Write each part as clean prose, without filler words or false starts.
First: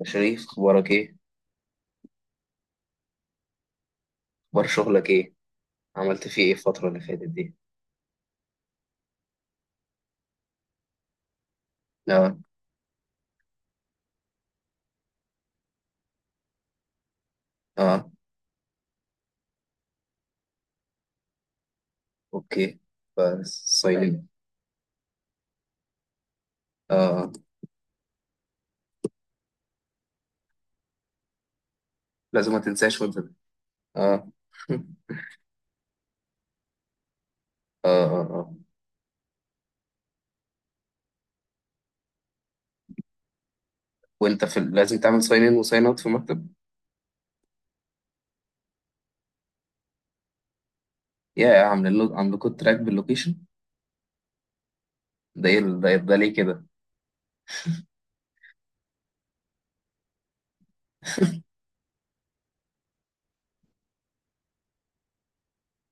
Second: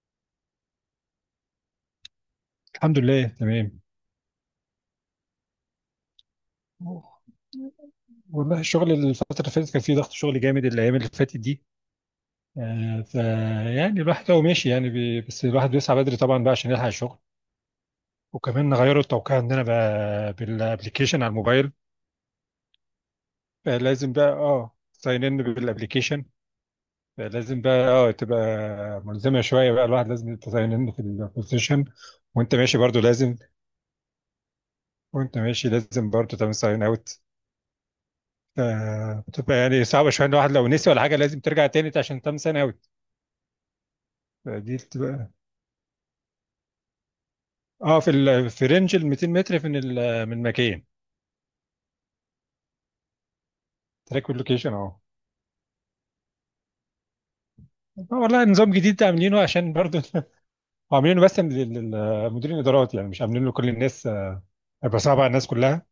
يا شريف، اخبارك ايه؟ الحمد لله تمام. اخبار شغلك ايه؟ عملت فيه ايه الفترة اللي فاتت دي؟ والله الشغل الفترة اللي فاتت كان فيه ضغط شغل جامد الأيام اللي فاتت دي. لا. فيعني الواحد هو ماشي يعني بس الواحد بيسعى بدري طبعا بقى عشان يلحق الشغل. اه. وكمان غيروا التوقيع عندنا بقى بالابلكيشن على الموبايل. اوكي. بس فلازم صايلين. بقى ساين ان بالابلكيشن. اه، فلازم بقى تبقى ملزمة شوية بقى، الواحد لازم تساين ان في البوزيشن، لازم وانت ما ماشي برضو تنساش وانت لازم، اه. وانت ماشي لازم برضو تعمل ساين اوت. اه. آه. بتبقى يعني صعبة شوية إن الواحد لو نسي ولا حاجة لازم ترجع تاني عشان تم سنة أوي. وانت دي لازم تعمل بتبقى ساين ان وساين اوت في المكتب؟ في رينج ال 200 متر من مكان يا يا عاملين له عاملكوا تراك باللوكيشن؟ تراك لوكيشن اه ده ايه ال- ده, إيه- ده ليه كده؟ والله نظام جديد عاملينه عشان برضه عاملينه بس للمديرين الادارات يعني مش عاملينه لكل الناس. هيبقى صعب على الناس كلها.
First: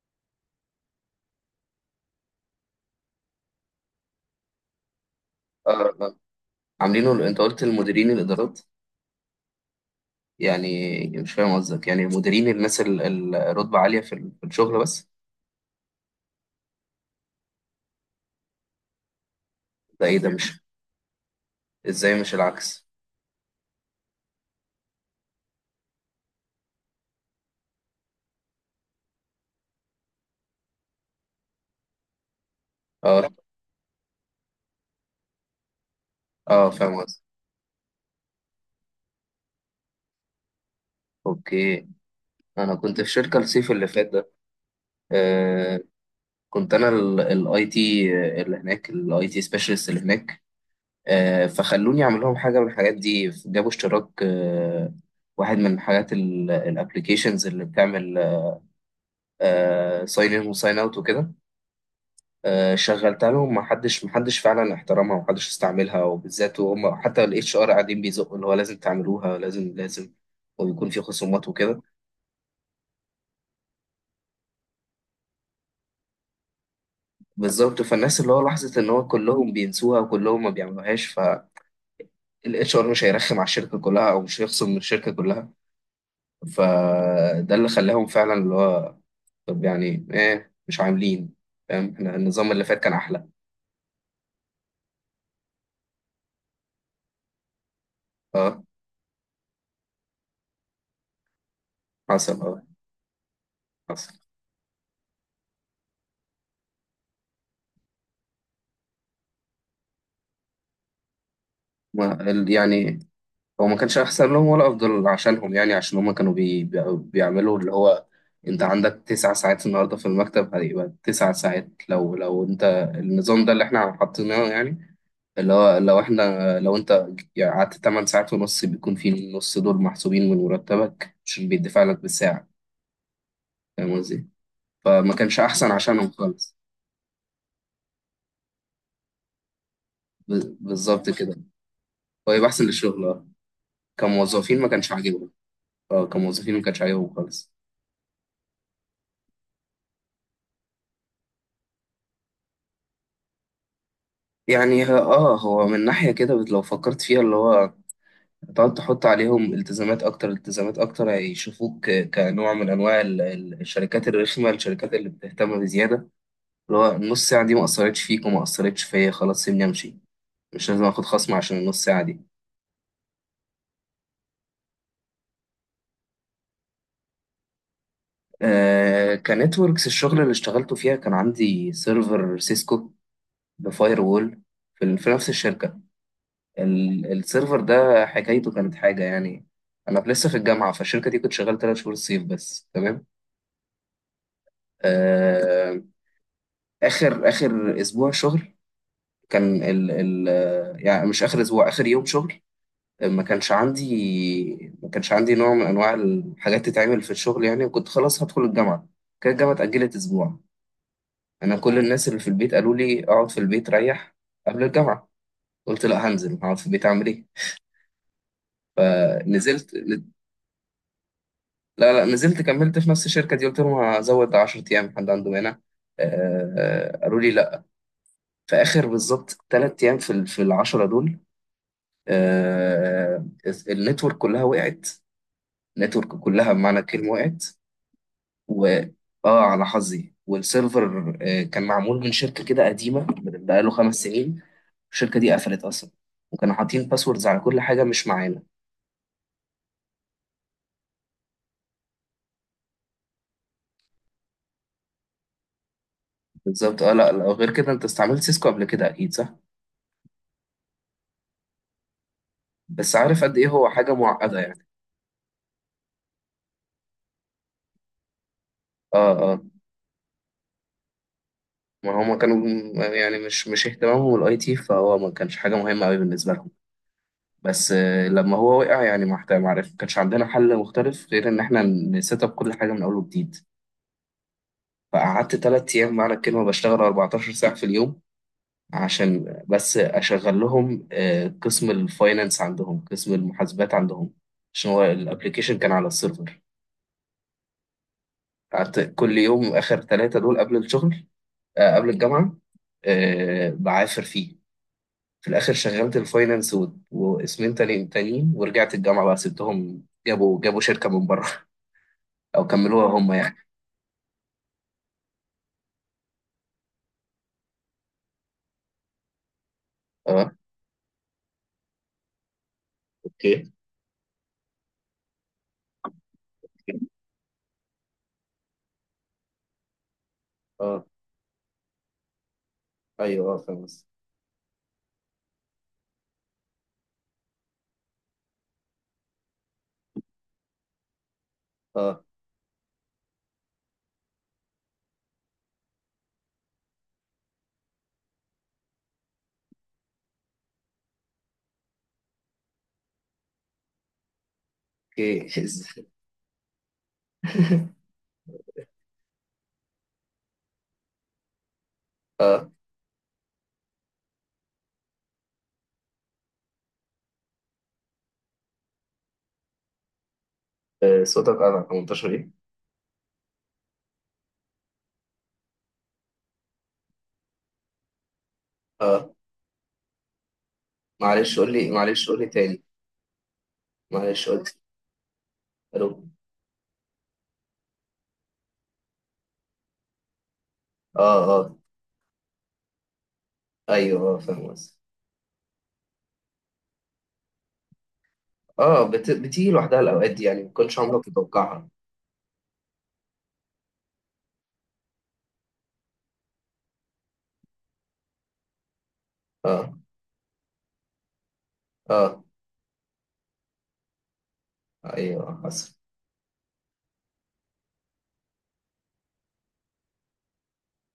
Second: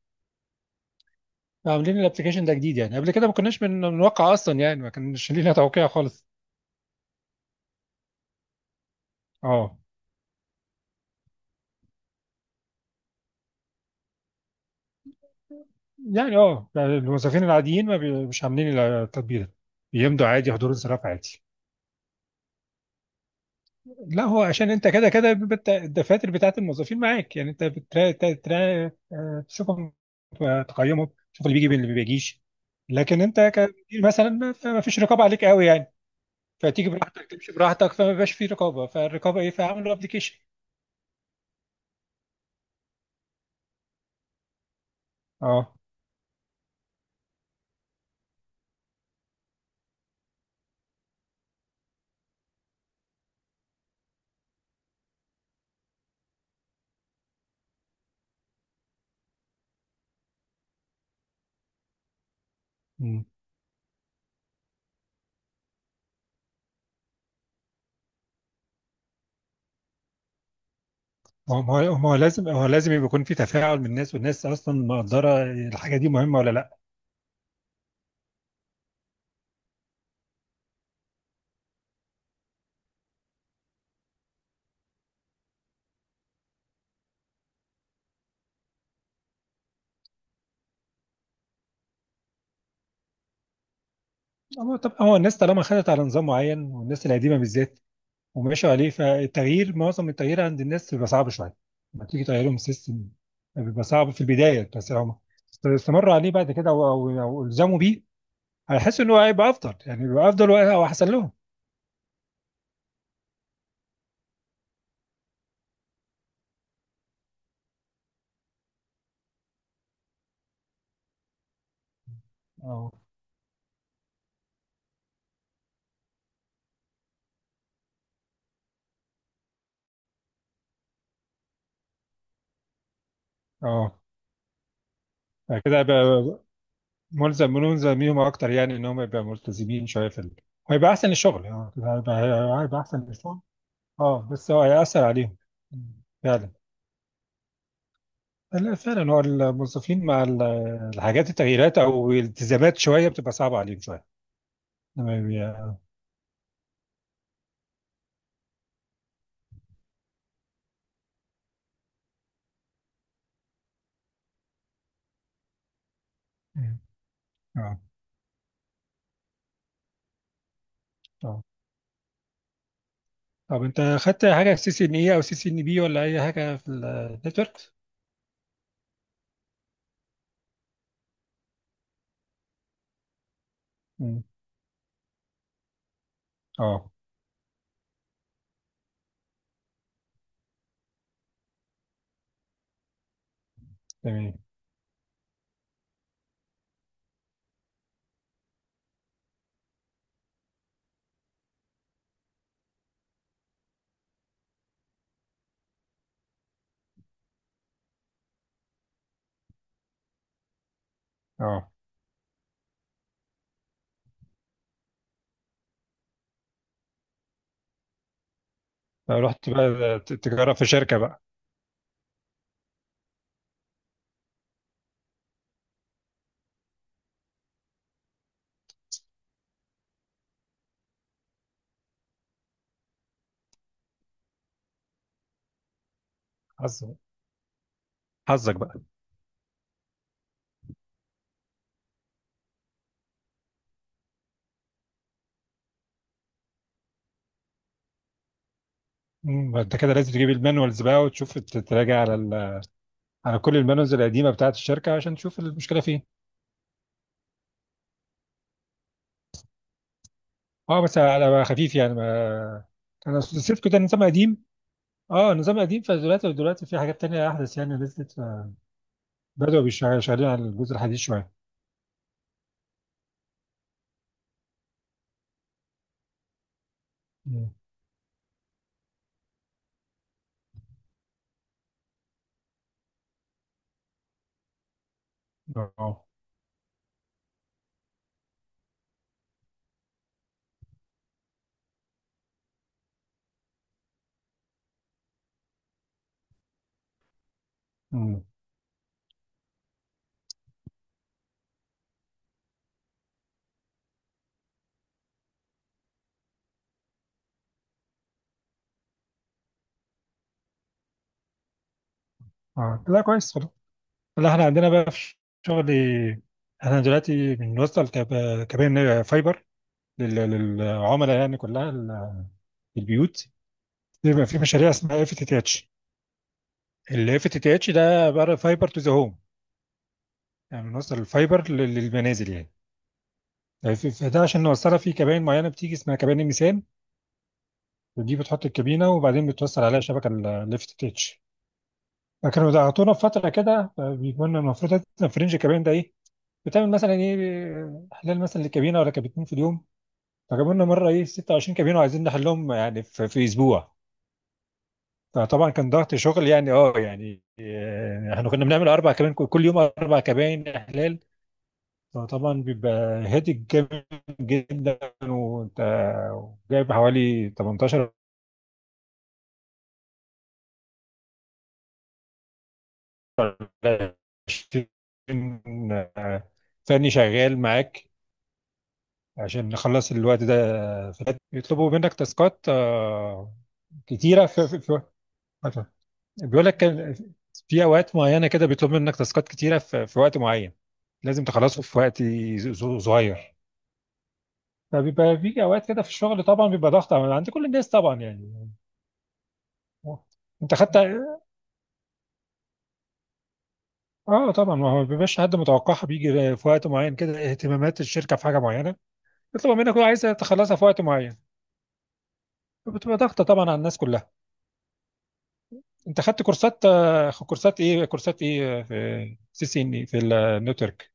عاملين الابلكيشن ده جديد، يعني قبل كده ما كناش بنوقع اصلا، يعني ما كانش لينا توقيع اه. آه. خالص. عاملينه انت قلت المديرين الادارات؟ اه، يعني مش فاهم قصدك، يعني المديرين الناس الرتبة عالية في الشغل بس؟ يعني الموظفين العاديين ما بي... مش عاملين التطبيق ده، ده ايه بيمضوا ده؟ عادي، مش حضور انصراف عادي. ازاي؟ مش العكس؟ لا، هو عشان انت كده كده بيبقى الدفاتر بتاعت الموظفين معاك، يعني انت بترا تا- ترا- آه، تشوفهم، تقيمهم، تشوف اللي بيجي واللي ما بيجيش. لكن اه. انت كمدير مثلا ما فيش رقابه عليك قوي يعني، اه، فتيجي فاهم قصدك. براحتك تمشي براحتك، فما بيبقاش في رقابه، فالرقابه ايه، فعملوا ابلكيشن. اوكي. انا كنت في شركه الصيف اللي فات ده. اه. آه، كنت انا الاي تي اللي هناك، الاي تي سبيشالست اللي هناك. آه، فخلوني اعمل لهم حاجه من الحاجات دي، جابوا اشتراك واحد من حاجات الابلكيشنز اللي بتعمل ساين ان وساين اوت وكده. مم. شغلتها لهم. محدش فعلا احترمها ومحدش استعملها، وبالذات وهم حتى الاتش ار قاعدين بيزقوا اللي هو لازم تعملوها، لازم لازم. وبيكون في خصومات ما هو وكده. ما هو ما هو لازم هو لازم يبقى يكون في تفاعل من الناس، والناس اصلا مقدره الحاجه دي مهمه ولا لا. بالظبط، فالناس اللي هو لاحظت ان هو كلهم بينسوها وكلهم ما بيعملوهاش. فالاتش ار مش هيرخم على الشركه كلها، او مش هيخصم من الشركه كلها. فده اللي خلاهم فعلا اللي هو، طب يعني ايه مش عاملين؟ فاهم؟ احنا النظام اللي فات كان احلى. هو طب هو الناس طالما خدت على نظام معين، والناس القديمه بالذات اه، وماشوا عليه، فالتغيير، معظم التغيير عند الناس بيبقى صعب شويه لما تيجي حصل. تغيرهم اه، السيستم. بيبقى صعب حصل. في البدايه، بس هم استمروا عليه بعد كده او او أو الزموا بيه، هيحسوا ان هو هيبقى افضل، يعني بيبقى افضل او احسن لهم. ما ال- يعني هو ما كانش احسن لهم ولا افضل عشانهم، يعني عشان هم كانوا بيعملوا اللي هو، انت عندك 9 ساعات النهارده في المكتب، هيبقى 9 ساعات لو انت اه، النظام ده اللي احنا حاطيناه، يعني اللي هو لو احنا لو انت يعني قعدت 8 ساعات ونص، بيكون في النص دول محسوبين من مرتبك عشان بيدفع لك بالساعة. اه. فاهم قصدي؟ فما كانش أحسن فكده عشانهم هيبقى خالص. ملزم بيهم اكتر، يعني ان هم يبقى ملتزمين شويه في ال... هيبقى بالظبط احسن كده. الشغل. اه، كده هو يبقى هيبقى، أحسن هيبقى للشغل، احسن اه الشغل. اه بس كموظفين هو ما كانش هيأثر عاجبهم. عليهم اه، فعلا. كموظفين ما كانش عاجبهم خالص. لا فعلا هو الموظفين مع الحاجات، التغييرات او الالتزامات شويه بتبقى صعبه عليهم شويه. يعني تمام هو يا. من ناحية كده لو فكرت فيها اللي هو، هتقعد تحط عليهم التزامات أكتر، التزامات أكتر، هيشوفوك كنوع من أنواع الشركات الرخمة، الشركات اللي بتهتم بزيادة اللي هو النص ساعة دي ما اه، أثرتش فيك وما أثرتش فيا، خلاص سيبني أمشي، مش لازم آخد خصم اه. عشان النص ساعة دي. طب انت خدت حاجه سي سي ان اي او سي سي ان بي ولا اي حاجه في النتورك؟ آه كنتوركس، الشغل اللي اشتغلته فيها كان عندي سيرفر سيسكو، بفاير مم. وول في نفس الشركة. اه السيرفر ده حكايته كانت حاجة يعني. أنا لسه في الجامعة، فالشركة دي كنت شغال 3 شهور الصيف بس، تمام. تمام. آه، آخر آخر أسبوع شغل كان ال ال آه، يعني مش آخر يوم شغل، ما كانش عندي نوع من انواع الحاجات تتعمل في الشغل يعني، وكنت خلاص هدخل الجامعه. كانت الجامعه اتاجلت اسبوع. اه، كل الناس اللي في البيت قالوا لي اقعد في البيت ريح قبل الجامعه. قلت لا، هنزل، هقعد في البيت اعمل ايه؟ رحت فنزلت. بقى تجرب في شركه بقى، لا لا، نزلت كملت في نفس الشركه دي، قلت لهم هزود 10 ايام، حد عنده هنا؟ آه، قالوا لي لا. في اخر بالظبط 3 ايام في العشره دول، آه، النتورك كلها وقعت. النتورك كلها بمعنى حظك، الكلمه وقعت. حظك و بقى. اه على حظي. والسيرفر كان معمول من شركة كده قديمة، من بقاله 5 سنين. الشركة دي قفلت أصلا، وكانوا حاطين باسوردز على كل حاجة مش معانا. مم. انت كده لازم تجيب المانوالز بقى وتشوف تراجع على ال... على كل المانوالز القديمه بتاعت الشركه عشان تشوف المشكله فين. بالظبط. اه لا لا، غير كده انت استعملت سيسكو قبل كده أكيد صح؟ اه بس على خفيف يعني. ما بس انا عارف قد ايه سبت، هو كنت حاجة نظام معقدة قديم. يعني. اه نظام قديم، فدلوقتي في حاجات تانية أحدث يعني نزلت، اه. اه، شغالين على الجزء الحديث شوية. ما هما كانوا، يعني مش اهتمامهم الاي تي، فهو ما كانش حاجة مهمة قوي بالنسبة لهم. مم. بس لما هو وقع يعني ما عرف، ما كانش عندنا حل مختلف غير ان احنا نسيت اب كل حاجة من اول وجديد. فقعدت 3 أيام اه. معنى الكلمة بشتغل 14 ساعة في اليوم عشان بس أشغل لهم قسم الفاينانس عندهم، قسم المحاسبات عندهم، عشان هو الأبليكيشن كان على السيرفر. مم. قعدت كل يوم آخر 3 دول قبل الشغل، قبل الجامعة، بعافر فيه. في الآخر شغلت الفاينانس واسمين تانيين، ورجعت الجامعة بقى، سبتهم، جابوا شركة من بره أو اه كملوها لا، هم يعني. كويس والله. لا احنا عندنا بقى في شغل. احنا دلوقتي بنوصل كباين فايبر اه، للعملاء، يعني كلها ال- في البيوت، اوكي. بيبقى في مشاريع اسمها اف تي تي اتش. الاف تي تي اتش ده عبارة فايبر تو ذا هوم، يعني اه، بنوصل الفايبر للمنازل يعني. ايوه، اه، فاهم قصدك. فده عشان نوصلها في كباين معينة بتيجي اسمها كباين الميزان، دي بتحط الكابينة وبعدين بتوصل عليها شبكة الليفت تيتش. اه، فكانوا ضغطونا في فترة كده، بيكون المفروض مثلا فرنج الكابينة ده إيه، بتعمل مثلا إيه إحلال مثلا للكابينة، ولا كابتين في اليوم. فجابوا لنا مرة إيه 26 كابينة وعايزين نحلهم يعني في أسبوع. اوكي فطبعا كان ضغط شغل، يعني أه يعني آه، إحنا كنا بنعمل أربع كابين كل يوم، أربع كابين إحلال. فطبعا بيبقى هادي جامد جدا. وأنت جايب حوالي 18 آه، صوتك قطع. 18 ايه؟ 20 ثاني شغال معاك اه. عشان نخلص الوقت ده في الوقت. معلش قول لي يطلبوا منك معلش قول لي تاسكات تاني. كتيرة معلش، في, قلت. في, في الو. بيقول لك، كان في أوقات معينة كده بيطلب منك تاسكات كتيرة في وقت معين، اه. لازم اه، تخلصه في وقت صغير. ايوه، اه، فاهم قصدي. فبيبقى في أوقات كده في الشغل، طبعا بيبقى ضغط عند كل الناس طبعا يعني. اه، بتيجي لوحدها الاوقات دي يعني، ما انت خدت. كنتش عمرك متوقعها. اه طبعا، ما هو ما بيبقاش حد متوقعها، بيجي في وقت معين كده اهتمامات الشركة في حاجة معينة، بيطلبوا اه. منك كل عايزه تخلصها في وقت معين، اه، بتبقى ضغطه طبعا على الناس كلها. ايوه، حصل. انت خدت كورسات، كورسات ايه، في سي سي ان، في النتورك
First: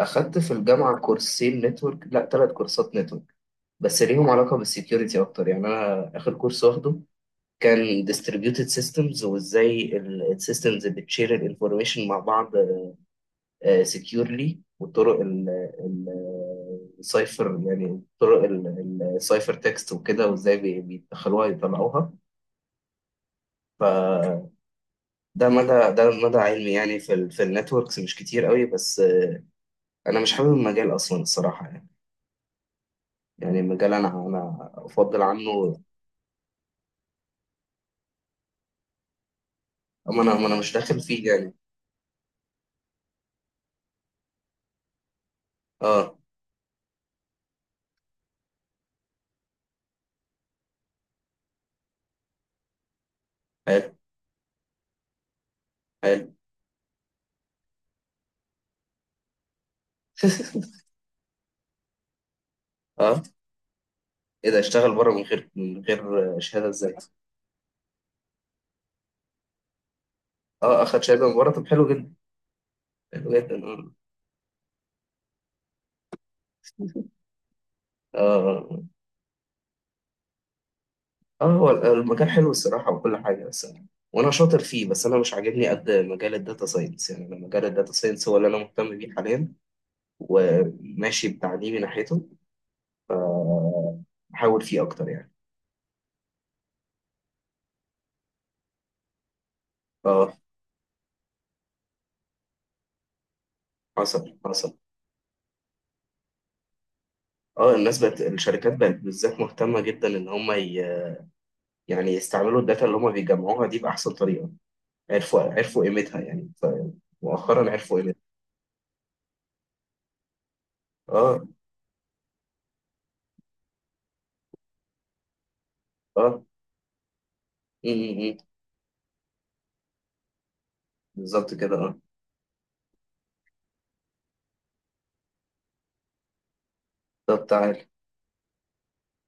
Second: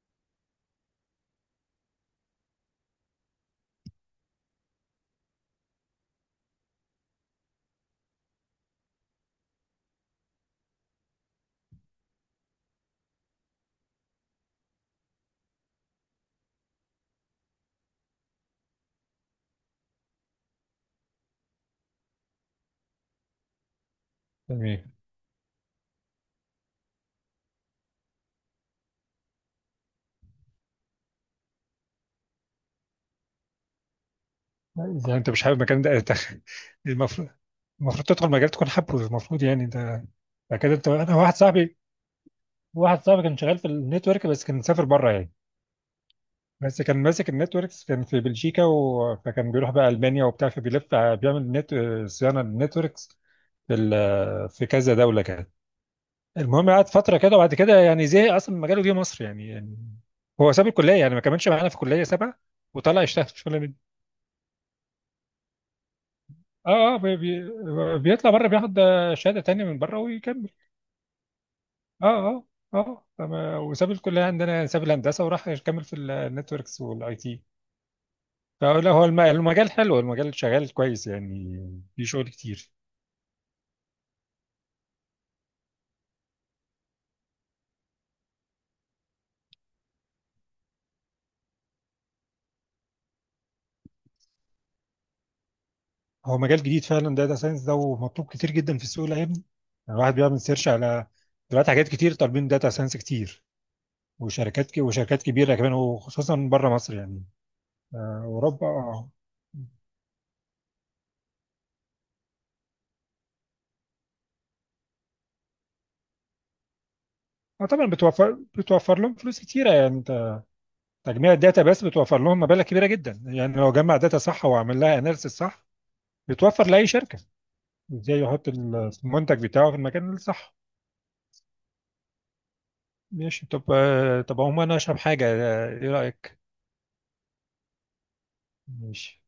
اخدت في الجامعه كورسين نتورك، لا 3 كورسات نتورك، بس ليهم علاقه بالسكيورتي اكتر يعني. انا اخر كورس واخده كان distributed systems، وازاي السيستمز بتشير الانفورميشن مع بعض سكيورلي والطرق السايفر، يعني طرق السايفر تكست وكده، وازاي بيدخلوها يطلعوها. فده يعني. مدى، ده مدى علمي يعني في النتوركس، مش كتير قوي. بس انا مش حابب المجال اصلا الصراحه يعني. يعني المجال، انا إذا افضل انت مش حابب عنه. المكان ده، المفروض، المفروض تدخل مجال تكون حابه، المفروض يعني ده. اما انا أما انا مش كده انت، داخل انا فيه واحد يعني. صاحبي، كان شغال في النتورك بس كان مسافر بره يعني. اه، بس كان ماسك النتوركس، كان في بلجيكا و... فكان بيروح بقى المانيا وبتاع، فبيلف بيعمل نت... صيانه للنتوركس في ال... حلو. في كذا دوله كده. حلو المهم قعد فتره كده وبعد كده يعني زهق اصلا من مجاله، جه مصر يعني. هو ساب الكليه يعني، ما كملش معانا في الكليه، سابها وطلع اه، يشتغل شغل من. ايه ده؟ اشتغل بره من غير شهاده اه ازاي؟ اه، بي بي بيطلع بره بياخد شهاده تانية من بره ويكمل. اه، اخد شهاده من بره، طب حلو اه، جدا. اه، اه، حلو جدا. وساب اه. الكليه عندنا يعني، ساب الهندسه وراح يكمل في النتوركس والاي تي. اه. آه. فلا هو المجال حلو، المجال شغال كويس اه، هو يعني، في شغل المجال حلو كتير. الصراحة وكل حاجة، بس أنا، وأنا شاطر فيه، بس أنا مش عاجبني قد مجال الداتا ساينس. يعني أنا مجال الداتا ساينس هو اللي أنا مهتم بيه حاليا، وماشي بتعليمي ناحيته، بحاول فيه أكتر يعني. هو مجال جديد فعلا داتا ساينس ده، ومطلوب كتير جدا في السوق الايام دي، يعني الواحد اه، بيعمل سيرش على دلوقتي حاجات كتير طالبين داتا ساينس كتير. حصل. وشركات حصل. وشركات كبيره كمان، وخصوصا بره مصر يعني، اه، الناس بقت، اوروبا. الشركات بقت اه، بالذات مهتمة جدا إن هم يعني يستعملوا الداتا اللي هم بيجمعوها دي بأحسن طريقة. عرفوا قيمتها يعني، مؤخرا طبعا عرفوا قيمتها. بتوفر لهم فلوس كتيره يعني. انت تجميع اه. الداتا بس بتوفر لهم مبالغ كبيره جدا، يعني لو جمع داتا صح وعمل لها اناليسيس صح، اه. بتوفر لاي شركه م- ازاي م- م. يحط المنتج بتاعه في المكان الصح. بالظبط كده. اه. ماشي. طب طب عموما انا اشرب حاجه، ايه رايك؟ طب تعال. ماشي.